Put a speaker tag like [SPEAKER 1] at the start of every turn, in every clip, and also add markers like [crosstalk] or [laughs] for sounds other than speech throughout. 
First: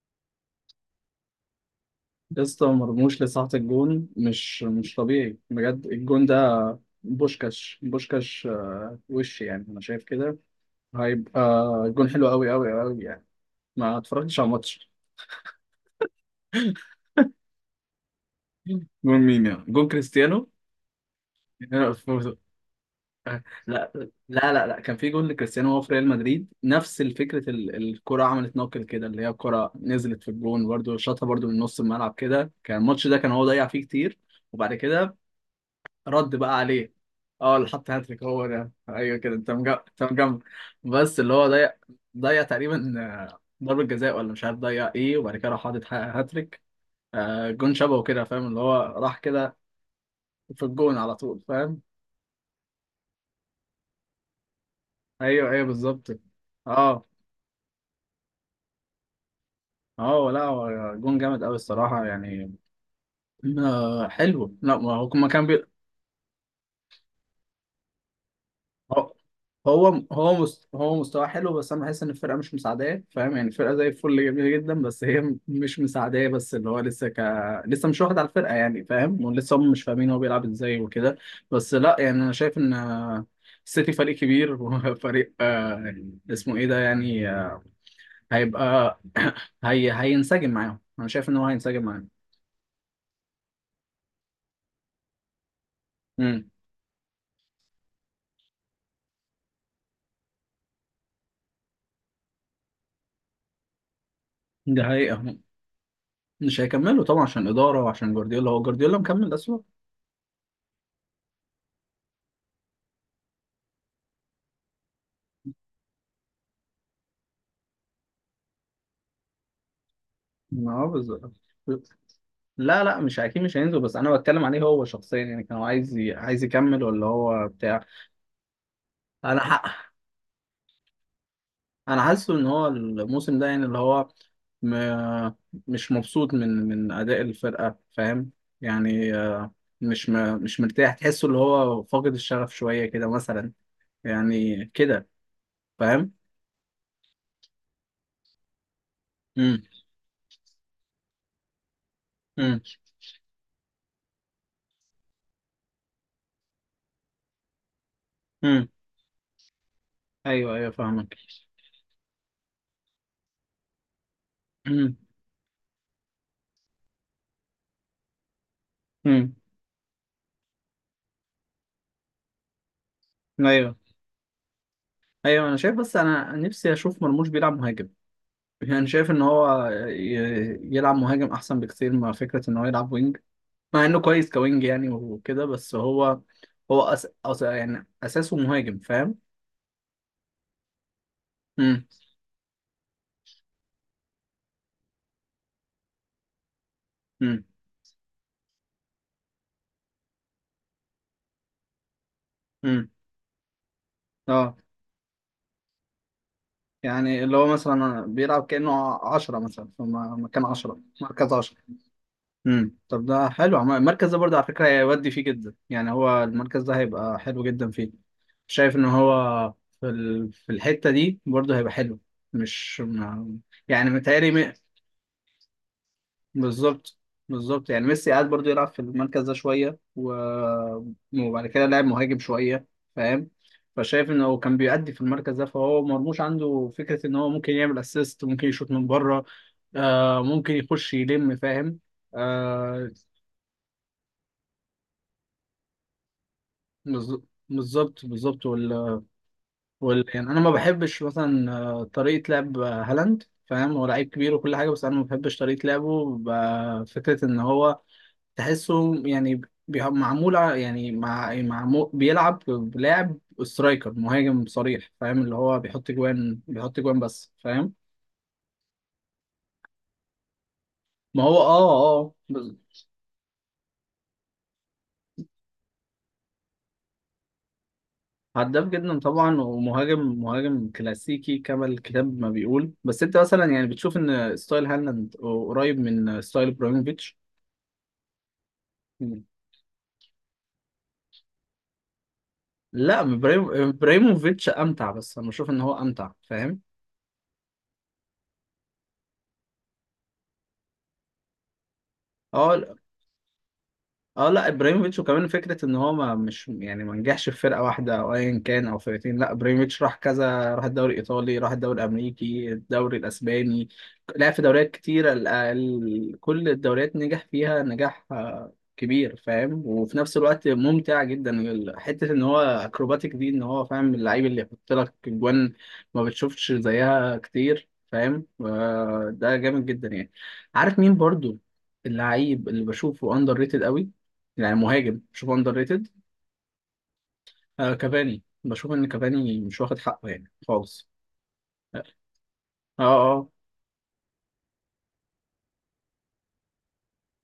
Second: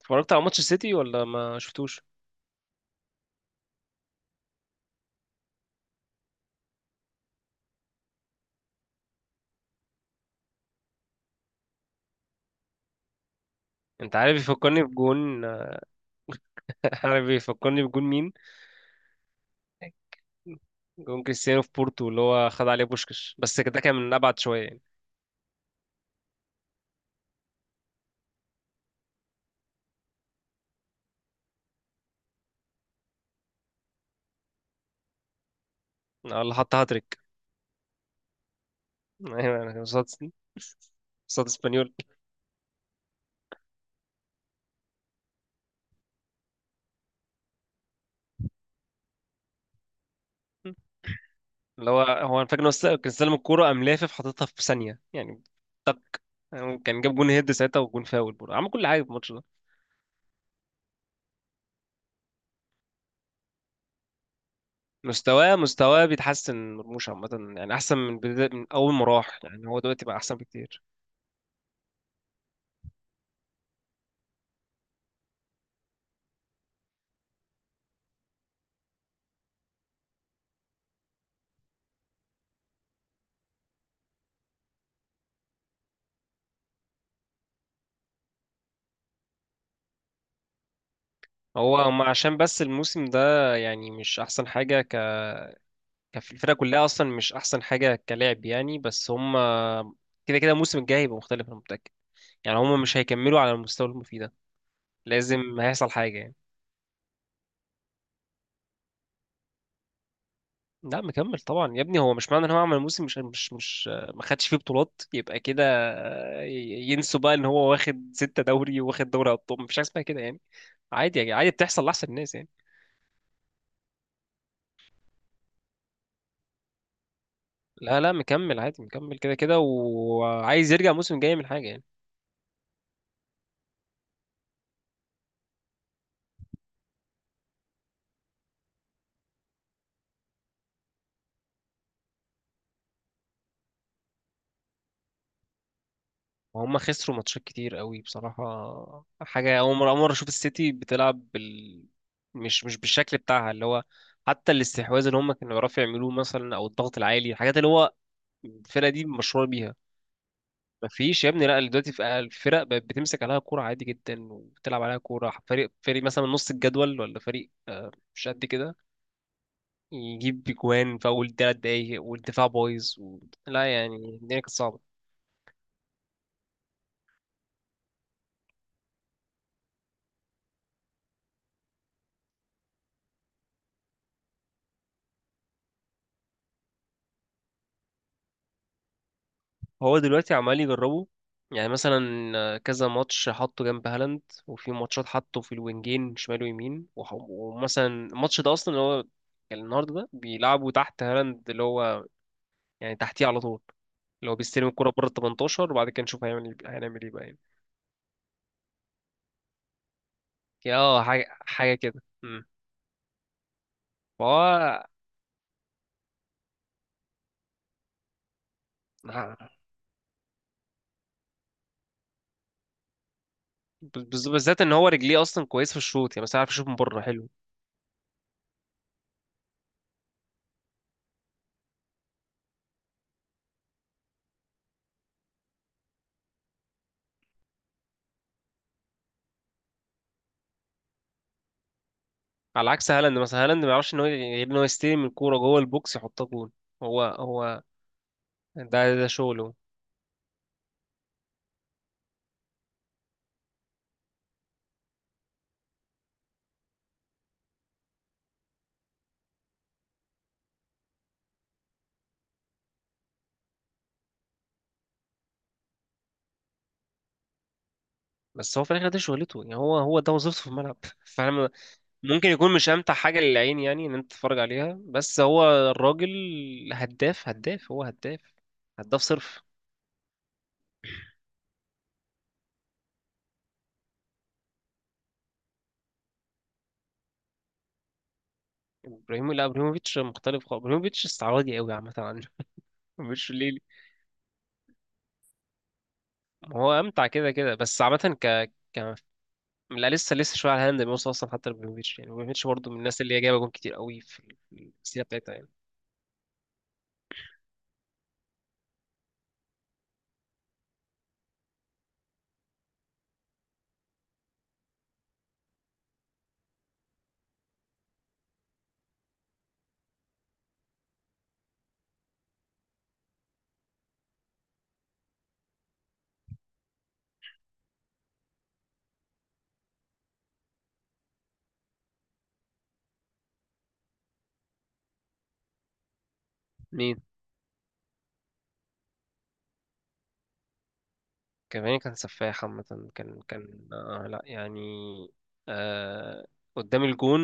[SPEAKER 1] اتفرجت على ماتش السيتي ولا ما شفتوش؟
[SPEAKER 2] يا اسطى مرموش لساعة الجون مش طبيعي بجد. الجون ده بوشكاش، بوشكاش وش يعني، انا شايف كده هيبقى جون حلو قوي قوي قوي يعني. ما
[SPEAKER 1] انت عارف
[SPEAKER 2] اتفرجتش على
[SPEAKER 1] يفكرني
[SPEAKER 2] الماتش.
[SPEAKER 1] بجون. [laughs] عارف يفكرني بجون مين؟
[SPEAKER 2] جون مين؟ يعني جون كريستيانو؟
[SPEAKER 1] جون كريستيانو في بورتو اللي
[SPEAKER 2] [laughs]
[SPEAKER 1] هو خد عليه بوشكش، بس ده
[SPEAKER 2] لا
[SPEAKER 1] كان من ابعد
[SPEAKER 2] لا
[SPEAKER 1] شويه
[SPEAKER 2] لا لا،
[SPEAKER 1] يعني.
[SPEAKER 2] كان في جون لكريستيانو وهو في ريال مدريد نفس الفكرة، الكرة عملت نوكل كده، اللي هي الكرة نزلت في الجون برده شاطها برده من نص الملعب كده. كان الماتش ده كان هو ضيع فيه كتير وبعد كده رد
[SPEAKER 1] اه، اللي
[SPEAKER 2] بقى
[SPEAKER 1] حط
[SPEAKER 2] عليه.
[SPEAKER 1] هاتريك.
[SPEAKER 2] اه، اللي حط هاتريك هو ده، ايوه
[SPEAKER 1] [laughs]
[SPEAKER 2] كده انت
[SPEAKER 1] ايوه، انا كان
[SPEAKER 2] مجمع، انت
[SPEAKER 1] قصاد،
[SPEAKER 2] مجمع. بس اللي هو
[SPEAKER 1] قصاد
[SPEAKER 2] ضيع،
[SPEAKER 1] اسبانيول.
[SPEAKER 2] ضيع تقريبا، ضربة جزاء، ولا مش عارف ضيع ايه، وبعد كده راح حاطط هاتريك. جون شبهه كده، فاهم؟ اللي هو راح كده في الجون على طول، فاهم؟
[SPEAKER 1] اللي هو هو انا فاكر ان هو كان استلم الكوره، قام لافف حاططها في ثانيه يعني.
[SPEAKER 2] ايوه ايوه
[SPEAKER 1] طب
[SPEAKER 2] بالظبط.
[SPEAKER 1] كان
[SPEAKER 2] اه
[SPEAKER 1] جاب جون هيد ساعتها، وجون فاول برضه عمل كل حاجه في الماتش ده.
[SPEAKER 2] اه لا هو جون جامد قوي الصراحة يعني. حلو. لا ما هو ما كان.
[SPEAKER 1] مستواه بيتحسن مرموش عامه يعني، احسن من بداية، من اول ما
[SPEAKER 2] هو
[SPEAKER 1] راح، يعني هو
[SPEAKER 2] هو
[SPEAKER 1] دلوقتي بقى
[SPEAKER 2] هو
[SPEAKER 1] احسن بكتير.
[SPEAKER 2] هو مستواه حلو بس انا بحس ان الفرقه مش مساعداه، فاهم؟ يعني الفرقه زي الفل، جميله جدا، بس هي مش مساعداه، بس اللي هو لسه لسه مش واخد على الفرقه، يعني فاهم؟ ولسه هم مش فاهمين هو بيلعب ازاي وكده. بس لا يعني انا شايف ان السيتي فريق كبير [laughs] وفريق اسمه ايه ده، يعني هيبقى [coughs] [clears throat] هينسجم معاهم، انا شايف ان هو
[SPEAKER 1] هو
[SPEAKER 2] هينسجم
[SPEAKER 1] هم
[SPEAKER 2] معاهم.
[SPEAKER 1] عشان بس الموسم ده يعني مش احسن حاجه
[SPEAKER 2] امم
[SPEAKER 1] الفرقه كلها اصلا مش احسن حاجه كلاعب يعني، بس هم كده كده الموسم الجاي هيبقى مختلف، انا متاكد. يعني هم مش هيكملوا على المستوى اللي هم فيه ده،
[SPEAKER 2] ده حقيقه.
[SPEAKER 1] لازم هيحصل حاجه يعني.
[SPEAKER 2] مش هيكملوا طبعا عشان الاداره وعشان جوارديولا. هو جوارديولا مكمل اسوء.
[SPEAKER 1] لا مكمل طبعا يا ابني، هو مش معنى ان هو عمل موسم مش ما خدش فيه بطولات يبقى كده، ينسوا بقى ان هو واخد 6 دوري وواخد دوري ابطال. مفيش حاجه اسمها كده يعني،
[SPEAKER 2] اه
[SPEAKER 1] عادي
[SPEAKER 2] بالظبط.
[SPEAKER 1] يعني، عادي بتحصل لاحسن الناس يعني.
[SPEAKER 2] لا لا مش اكيد مش هينزل، بس انا بتكلم عليه هو شخصيا، يعني كان هو عايز عايز يكمل ولا هو بتاع.
[SPEAKER 1] لا لا مكمل عادي، مكمل كده
[SPEAKER 2] انا
[SPEAKER 1] كده،
[SPEAKER 2] ح...
[SPEAKER 1] وعايز يرجع الموسم الجاي من حاجه يعني.
[SPEAKER 2] انا حاسه ان هو الموسم ده يعني اللي هو م... مش مبسوط من اداء الفرقه، فاهم؟ يعني مش مش مرتاح، تحسه اللي هو فاقد الشغف شويه كده مثلا. يعني كده، فاهم؟
[SPEAKER 1] وهم خسروا ماتشات كتير قوي بصراحة، حاجة
[SPEAKER 2] امم.
[SPEAKER 1] أول مرة، أول مرة أشوف السيتي بتلعب بال...
[SPEAKER 2] امم.
[SPEAKER 1] مش بالشكل بتاعها اللي هو حتى الاستحواذ اللي هم كانوا بيعرفوا يعملوه مثلا، أو الضغط العالي، الحاجات اللي هو
[SPEAKER 2] امم.
[SPEAKER 1] الفرقة دي مشهورة بيها.
[SPEAKER 2] ايوه ايوه فاهمك.
[SPEAKER 1] مفيش يا ابني، لا دلوقتي في الفرق بقت بتمسك عليها كورة عادي جدا، وبتلعب
[SPEAKER 2] امم.
[SPEAKER 1] عليها كورة فريق فريق مثلا من نص الجدول، ولا فريق آه، مش قد كده،
[SPEAKER 2] امم.
[SPEAKER 1] يجيب بجوان في أول 3 دقايق، والدفاع بايظ و...
[SPEAKER 2] ايوه
[SPEAKER 1] لا يعني الدنيا كانت صعبة.
[SPEAKER 2] ايوه انا شايف، بس انا نفسي اشوف مرموش بيلعب مهاجم. يعني شايف ان هو يلعب مهاجم احسن بكتير، مع فكره ان هو يلعب وينج، مع انه كويس كوينج يعني وكده، بس هو هو يعني اساسه مهاجم، فاهم؟
[SPEAKER 1] هو دلوقتي عمال يجربه، يعني
[SPEAKER 2] امم.
[SPEAKER 1] مثلا آه، كذا ماتش حطه جنب هالاند، وفي ماتشات حطه في الوينجين شمال ويمين، وح-
[SPEAKER 2] امم.
[SPEAKER 1] ومثلا الماتش ده اصلا اللي هو كان النهارده ده، بيلعبوا تحت هالاند، اللي هو
[SPEAKER 2] امم.
[SPEAKER 1] يعني تحتيه على طول، اللي هو
[SPEAKER 2] اه،
[SPEAKER 1] بيستلم الكرة بره ال 18، وبعد كده نشوف هيعمل إيه، هنعمل ايه
[SPEAKER 2] يعني
[SPEAKER 1] بقى
[SPEAKER 2] اللي
[SPEAKER 1] يعني.
[SPEAKER 2] هو مثلا بيلعب كانه عشرة، مثلا في مكان
[SPEAKER 1] يا
[SPEAKER 2] عشرة،
[SPEAKER 1] اه حاجة
[SPEAKER 2] مركز عشرة.
[SPEAKER 1] حاجة كده امم.
[SPEAKER 2] امم. طب ده حلو، المركز ده برضه على فكره
[SPEAKER 1] فهو
[SPEAKER 2] هيودي فيه جدا، يعني هو المركز ده هيبقى حلو جدا فيه. شايف ان هو في الحته دي برضه هيبقى حلو. مش ما- يعني متهيألي.
[SPEAKER 1] بالذات ان هو رجليه اصلا كويس في الشوط، يعني مثلا عارف يشوط من
[SPEAKER 2] بالظبط،
[SPEAKER 1] بره حلو.
[SPEAKER 2] بالظبط، يعني ميسي قعد برضو يلعب في المركز ده شويه وبعد كده لعب مهاجم شويه، فاهم؟ فشايف ان هو كان بيأدي في المركز ده، فهو مرموش عنده فكره ان هو ممكن يعمل اسيست، ممكن يشوط من بره، آه ممكن يخش يلم، فاهم؟
[SPEAKER 1] على
[SPEAKER 2] آه.
[SPEAKER 1] عكس هالاند مثلا، هالاند ما يعرفش ان هو غير ان هو يستلم الكورة جوه البوكس يحطها جول. هو
[SPEAKER 2] بالظ-
[SPEAKER 1] هو
[SPEAKER 2] بالظبط، بالظبط،
[SPEAKER 1] ده ده شغله.
[SPEAKER 2] يعني انا ما بحبش مثلا طريقه لعب هالاند، فاهم؟ هو لعيب كبير وكل حاجه، بس انا ما بحبش طريقه لعبه، فكره ان هو تحسه يعني معمول يعني معمول بيلعب بلاعب سترايكر، مهاجم صريح، فاهم؟ اللي هو بيحط جوان، بيحط جوان بس، فاهم؟
[SPEAKER 1] بس هو في الاخر ده شغلته يعني، هو ده وظيفته في الملعب. [laughs]
[SPEAKER 2] ما
[SPEAKER 1] فانا
[SPEAKER 2] هو
[SPEAKER 1] م-
[SPEAKER 2] اه
[SPEAKER 1] ممكن يكون مش امتع حاجه للعين يعني ان انت تتفرج عليها، بس هو الراجل هداف، هداف، هو هداف،
[SPEAKER 2] هداف جدا
[SPEAKER 1] هداف
[SPEAKER 2] طبعا،
[SPEAKER 1] صرف.
[SPEAKER 2] ومهاجم، مهاجم كلاسيكي كما الكتاب ما بيقول. بس انت مثلا يعني بتشوف ان ستايل هالاند قريب من ستايل ابراهيموفيتش.
[SPEAKER 1] لا، ابراهيموفيتش مختلف خالص، ابراهيموفيتش استعراضي قوي عامه عنه.
[SPEAKER 2] لا
[SPEAKER 1] [laughs] مش ليه،
[SPEAKER 2] ابراهيموفيتش امتع، بس انا بشوف ان هو امتع، فاهم؟
[SPEAKER 1] هو امتع كده كده، بس عامه ك ك لا لسه، لسه شويه على هاند بيوصل اصلا حتى لابراهيموفيتش يعني. ابراهيموفيتش برضه
[SPEAKER 2] اه،
[SPEAKER 1] من الناس اللي هي جايبه جون كتير قوي في
[SPEAKER 2] اه لا
[SPEAKER 1] في
[SPEAKER 2] ابراهيموفيتش،
[SPEAKER 1] السيره
[SPEAKER 2] وكمان
[SPEAKER 1] بتاعتها يعني.
[SPEAKER 2] فكره ان هو ما مش يعني ما نجحش في فرقه واحده او ايا كان او فرقتين. لا، ابراهيموفيتش راح كذا، راح الدوري الايطالي، راح الدوري الامريكي، الدوري الاسباني، لعب في دوريات كتيره، كل الدوريات نجح فيها نجاح كبير، فاهم؟ وفي نفس الوقت ممتع جدا، حته ان هو اكروباتيك دي، ان هو فاهم، اللعيب اللي يحط لك جوان ما بتشوفش زيها كتير، فاهم؟ ده جامد جدا يعني. عارف مين برضو؟ اللعيب اللي بشوفه اندر ريتد قوي، يعني مهاجم بشوفه اندر ريتد،
[SPEAKER 1] مين؟
[SPEAKER 2] آه كافاني. بشوف ان كافاني مش واخد حقه يعني خالص.
[SPEAKER 1] كافاني كان سفاح عامة، كان
[SPEAKER 2] اه.
[SPEAKER 1] كان آه لا يعني، آه قدام الجون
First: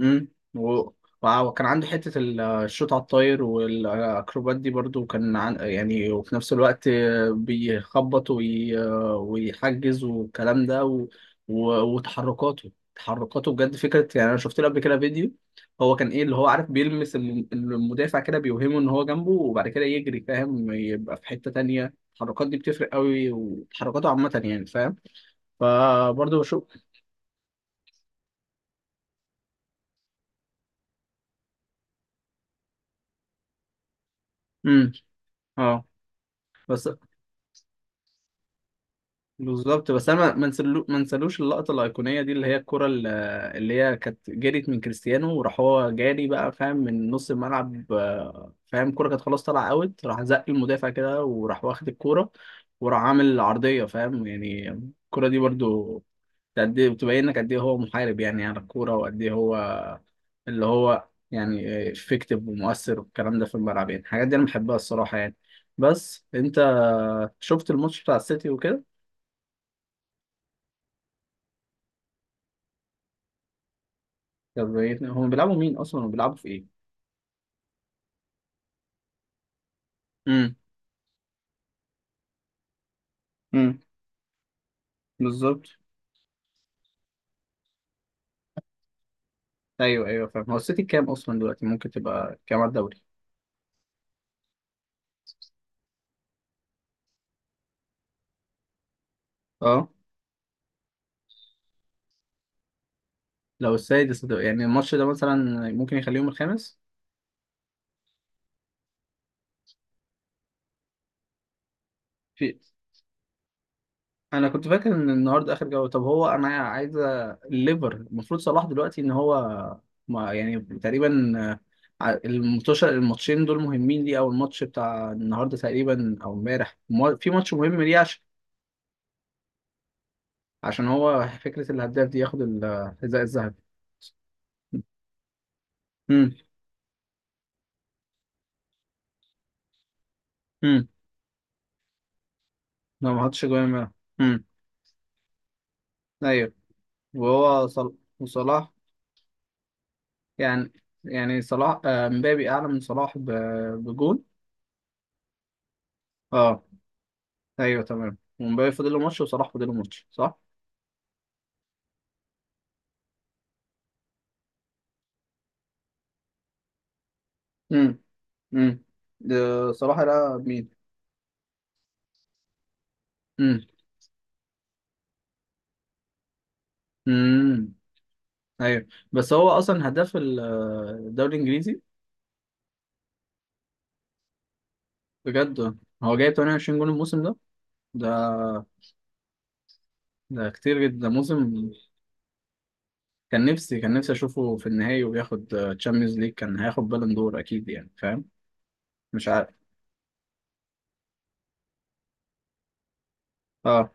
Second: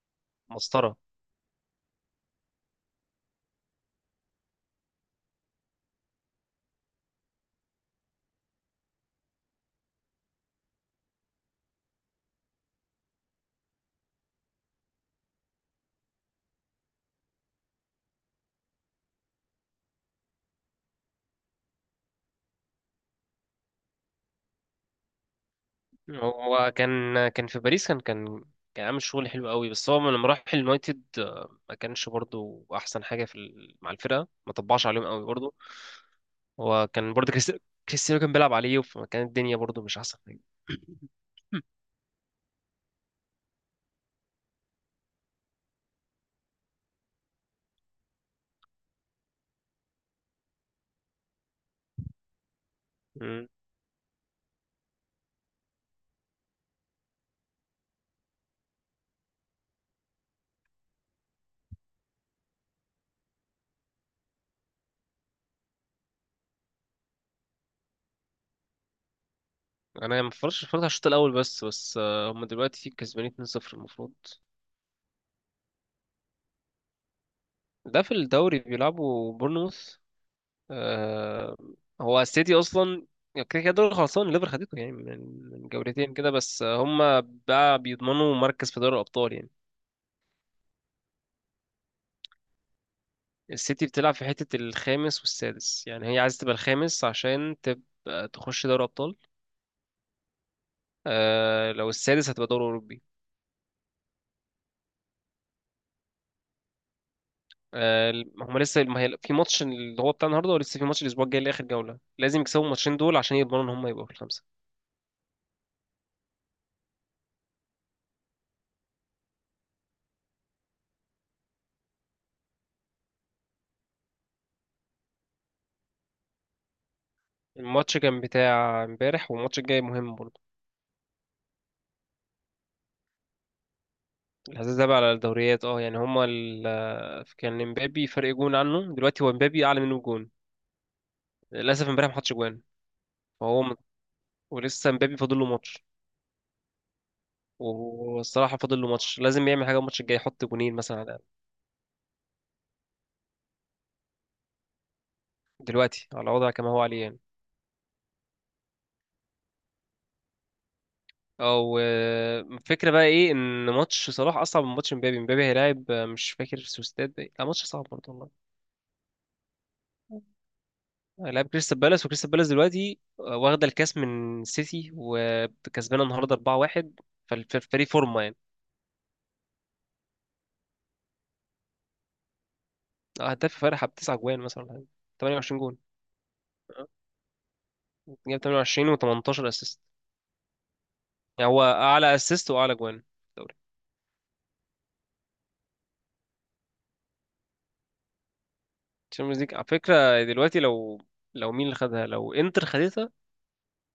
[SPEAKER 2] امم. و...
[SPEAKER 1] مسطرة.
[SPEAKER 2] وكان عنده حتة الشوط على الطاير والأكروبات دي برضو، كان يعني، وفي نفس الوقت بيخبط ويحجز والكلام ده، وتحركاته، تحركاته بجد فكرة. يعني أنا شفت له قبل كده فيديو، هو كان إيه اللي هو عارف بيلمس المدافع كده، بيوهمه إن هو جنبه، وبعد كده يجري، فاهم؟ يبقى في حتة تانية. التحركات دي بتفرق قوي، وتحركاته عامة يعني، فاهم؟ فبرضه بشوف.
[SPEAKER 1] هو كان في باريس، كان كان عامل شغل حلو قوي، بس هو لما راح اليونايتد آه، ما كانش برضو أحسن حاجة في مع الفرقة، ما طبعش
[SPEAKER 2] امم.
[SPEAKER 1] عليهم قوي برضو.
[SPEAKER 2] اه، بس
[SPEAKER 1] هو كان برضو كريستيانو كان بيلعب عليه، فكانت الدنيا برضو
[SPEAKER 2] بالظبط،
[SPEAKER 1] مش
[SPEAKER 2] بس
[SPEAKER 1] أحسن
[SPEAKER 2] انا
[SPEAKER 1] حاجة.
[SPEAKER 2] ما نسلوش
[SPEAKER 1] [laughs]
[SPEAKER 2] اللقطه الايقونيه دي، اللي هي اللي هي كانت جريت من كريستيانو وراح هو جاري بقى، فاهم؟ من نص الملعب، فاهم الكره كانت خلاص طالعه اوت، راح زق المدافع كده، وراح واخد الكوره، وراح عامل
[SPEAKER 1] مم.
[SPEAKER 2] عرضيه، فاهم يعني؟ الكره دي برضو قد ايه بتبينك قد ايه هو محارب يعني على الكوره، وقد ايه هو اللي هو يعني افكتيف ومؤثر والكلام ده في الملعب، يعني الحاجات دي انا بحبها الصراحه يعني. بس انت شفت الماتش بتاع السيتي وكده؟
[SPEAKER 1] انا ما اتفرجتش، اتفرجت على الشوط الاول بس، هم دلوقتي كسبانين 2-0 المفروض.
[SPEAKER 2] طب ايه؟ هم بيلعبوا مين اصلا، وبيلعبوا في ايه؟
[SPEAKER 1] ده في الدوري بيلعبوا بورنموث.
[SPEAKER 2] امم.
[SPEAKER 1] آه، هو السيتي اصلا كده كده
[SPEAKER 2] امم.
[SPEAKER 1] دوري خلصان، الليفر خدته يعني من
[SPEAKER 2] بالظبط.
[SPEAKER 1] من جولتين كده، بس هم بقى بيضمنوا مركز في دوري الابطال يعني.
[SPEAKER 2] ايوه ايوه فاهم. هو السيتي كام اصلا دلوقتي؟ ممكن تبقى كام على الدوري؟
[SPEAKER 1] السيتي بتلعب في حته الخامس والسادس، يعني هي عايزه تبقى الخامس عشان تبقى تخش دوري ابطال،
[SPEAKER 2] اه،
[SPEAKER 1] آه لو السادس هتبقى دوري اوروبي.
[SPEAKER 2] لو السادس هتبقى. يعني الماتش ده مثلا ممكن يخليهم الخامس؟
[SPEAKER 1] آه، هم لسه ما هي- في ماتش اللي هو بتاع النهارده، ولسه في ماتش الاسبوع الجاي لاخر جوله. لازم
[SPEAKER 2] في.
[SPEAKER 1] يكسبوا الماتشين دول عشان يضمنوا ان هم يبقوا في الخمسه.
[SPEAKER 2] انا كنت فاكر ان النهارده اخر جوله. طب هو انا عايز الليفر، المفروض صلاح دلوقتي ان هو ما يعني تقريبا، الماتش، الماتشين دول مهمين ليه؟ او الماتش بتاع النهارده تقريبا، او امبارح، في ماتش مهم
[SPEAKER 1] الماتش
[SPEAKER 2] ليه؟
[SPEAKER 1] كان
[SPEAKER 2] عشان،
[SPEAKER 1] بتاع امبارح، والماتش الجاي مهم برضه.
[SPEAKER 2] عشان هو فكره الهداف دي، ياخد الحذاء الذهبي.
[SPEAKER 1] الحساس ده بقى على الدوريات اه يعني، هما
[SPEAKER 2] امم.
[SPEAKER 1] ال... كان امبابي فرق جون عنه، دلوقتي هو امبابي اعلى منه بجون.
[SPEAKER 2] امم.
[SPEAKER 1] للاسف امبارح ما حطش جوان،
[SPEAKER 2] لو ما حطش
[SPEAKER 1] فهو
[SPEAKER 2] جوان
[SPEAKER 1] م-
[SPEAKER 2] منها. امم.
[SPEAKER 1] ولسه امبابي فاضل له ماتش.
[SPEAKER 2] ايوه. وهو صل...
[SPEAKER 1] والصراحه
[SPEAKER 2] وصلاح
[SPEAKER 1] فاضل له ماتش، لازم يعمل حاجه الماتش الجاي، يحط
[SPEAKER 2] يعني،
[SPEAKER 1] جونين مثلا على الأقل.
[SPEAKER 2] يعني صلاح، مبابي اعلى من صلاح بجون.
[SPEAKER 1] دلوقتي على وضع
[SPEAKER 2] اه.
[SPEAKER 1] كما هو عليه يعني.
[SPEAKER 2] ايوه تمام، ومبابي فاضل له ماتش، وصلاح فاضل له ماتش، صح؟
[SPEAKER 1] او آه، الفكره بقى ايه، ان ماتش صلاح اصعب من ماتش امبابي. امبابي هيلاعب آه، مش فاكر سوستات بقى. لا ماتش صعب
[SPEAKER 2] امم.
[SPEAKER 1] برضه والله،
[SPEAKER 2] امم. ده صلاح ده مين؟
[SPEAKER 1] هيلاعب كريستال بالاس، وكريستال بالاس دلوقتي آه،
[SPEAKER 2] امم.
[SPEAKER 1] واخده الكاس من سيتي، وكسبانه النهارده 4-1.
[SPEAKER 2] امم.
[SPEAKER 1] فالفريق فورمه يعني.
[SPEAKER 2] ايوه. بس هو اصلا هداف الدوري الانجليزي؟
[SPEAKER 1] آه، هداف فرحة بتسع جوان مثلا ولا حاجة. 28
[SPEAKER 2] بجد؟
[SPEAKER 1] جون.
[SPEAKER 2] هو جايب 28
[SPEAKER 1] آه.
[SPEAKER 2] جون الموسم ده؟ ده،
[SPEAKER 1] جاب 28 و18 اسيست،
[SPEAKER 2] ده كتير جدا، ده موسم.
[SPEAKER 1] يعني هو اعلى اسيست واعلى جوان في
[SPEAKER 2] كان
[SPEAKER 1] الدوري.
[SPEAKER 2] نفسي، كان نفسي اشوفه في النهائي وبياخد تشامبيونز ليج، كان هياخد بالون دور اكيد يعني، فاهم؟ مش
[SPEAKER 1] الشامبيونز ليج
[SPEAKER 2] عارف.
[SPEAKER 1] على فكرة دلوقتي لو مين اللي خدها، لو انتر خدتها،
[SPEAKER 2] اه.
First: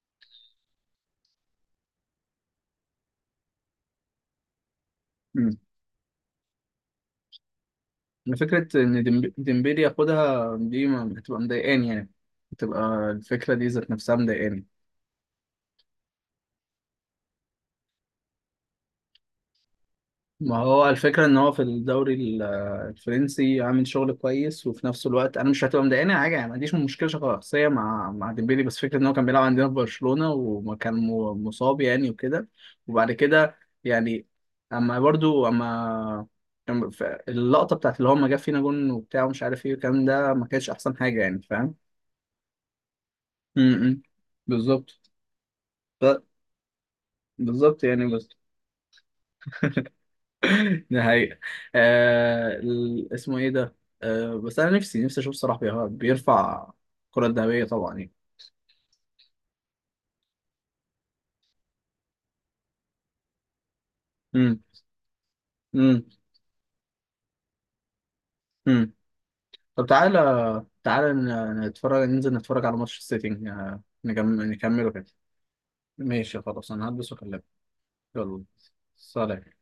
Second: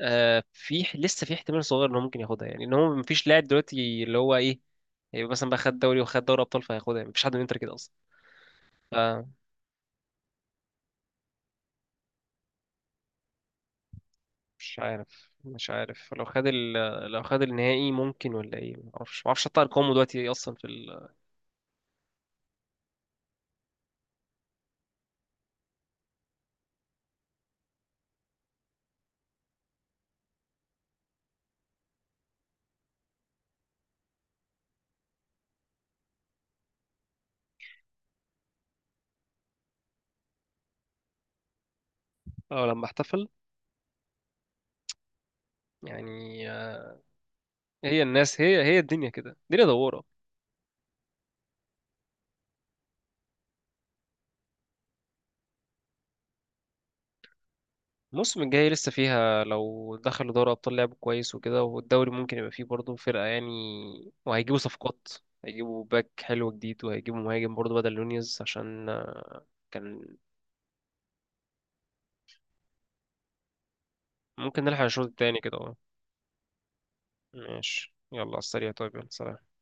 [SPEAKER 1] آه في لسه في احتمال صغير ان هو ممكن ياخدها يعني، ان هو مفيش لاعب دلوقتي اللي هو ايه، هيبقى مثلا
[SPEAKER 2] امم.
[SPEAKER 1] بقى خد دوري وخد دوري ابطال فهياخدها. مفيش حد من انتر كده اصلا.
[SPEAKER 2] فكره ان
[SPEAKER 1] آه،
[SPEAKER 2] ديمبلي ياخدها دي هتبقى مضايقاني يعني، هتبقى الفكره دي ذات نفسها مضايقاني.
[SPEAKER 1] مش عارف، مش عارف لو خد ال... لو خد النهائي ممكن، ولا ايه معرفش، معرفش حتى ارقامه دلوقتي ايه اصلا
[SPEAKER 2] ما
[SPEAKER 1] في
[SPEAKER 2] هو
[SPEAKER 1] ال...
[SPEAKER 2] الفكرة إن هو في الفرنسي عامل شغل كويس، وفي نفس الوقت أنا مش هتبقى مضايقاني حاجة يعني. ما عنديش مشكلة شخصية مع، مع ديمبلي، بس فكرة إن هو كان بيلعب عندنا في برشلونة وكان مصاب يعني وكده، وبعد كده يعني، أما برضو، أما، أما اللقطة بتاعت اللي هو ما جاب فينا جون وبتاع ومش عارف إيه والكلام ده، ما كانتش أحسن حاجة يعني، فاهم؟
[SPEAKER 1] أو لما احتفل،
[SPEAKER 2] م- م. بالظبط. ف-
[SPEAKER 1] يعني
[SPEAKER 2] بالظبط
[SPEAKER 1] هي
[SPEAKER 2] يعني، بس
[SPEAKER 1] الناس هي هي الدنيا كده، الدنيا دوارة.
[SPEAKER 2] [laughs] ده حقيقة. اسمه ايه ده؟ بس انا نفسي، نفسي اشوف صلاح بيرفع الكرة الذهبية طبعا يعني.
[SPEAKER 1] الموسم الجاي لسه فيها، لو دخلوا دوري أبطال لعب كويس وكده، والدوري ممكن يبقى فيه برضه فرقة يعني، وهيجيبوا
[SPEAKER 2] امم.
[SPEAKER 1] صفقات، هيجيبوا
[SPEAKER 2] امم.
[SPEAKER 1] باك حلو جديد، وهيجيبوا مهاجم برضه بدل نونيز عشان
[SPEAKER 2] امم. طب
[SPEAKER 1] كان.
[SPEAKER 2] تعالى، تعالى نتفرج، ننزل نتفرج على ماتش السيتي، نكمل،
[SPEAKER 1] ممكن نلحق
[SPEAKER 2] نكمله كده.
[SPEAKER 1] الشوط التاني كده اه.
[SPEAKER 2] ماشي خلاص، انا هلبس واكلمك.
[SPEAKER 1] ماشي، يلا على
[SPEAKER 2] يلا
[SPEAKER 1] السريع، طيب يلا سلام.
[SPEAKER 2] سلام.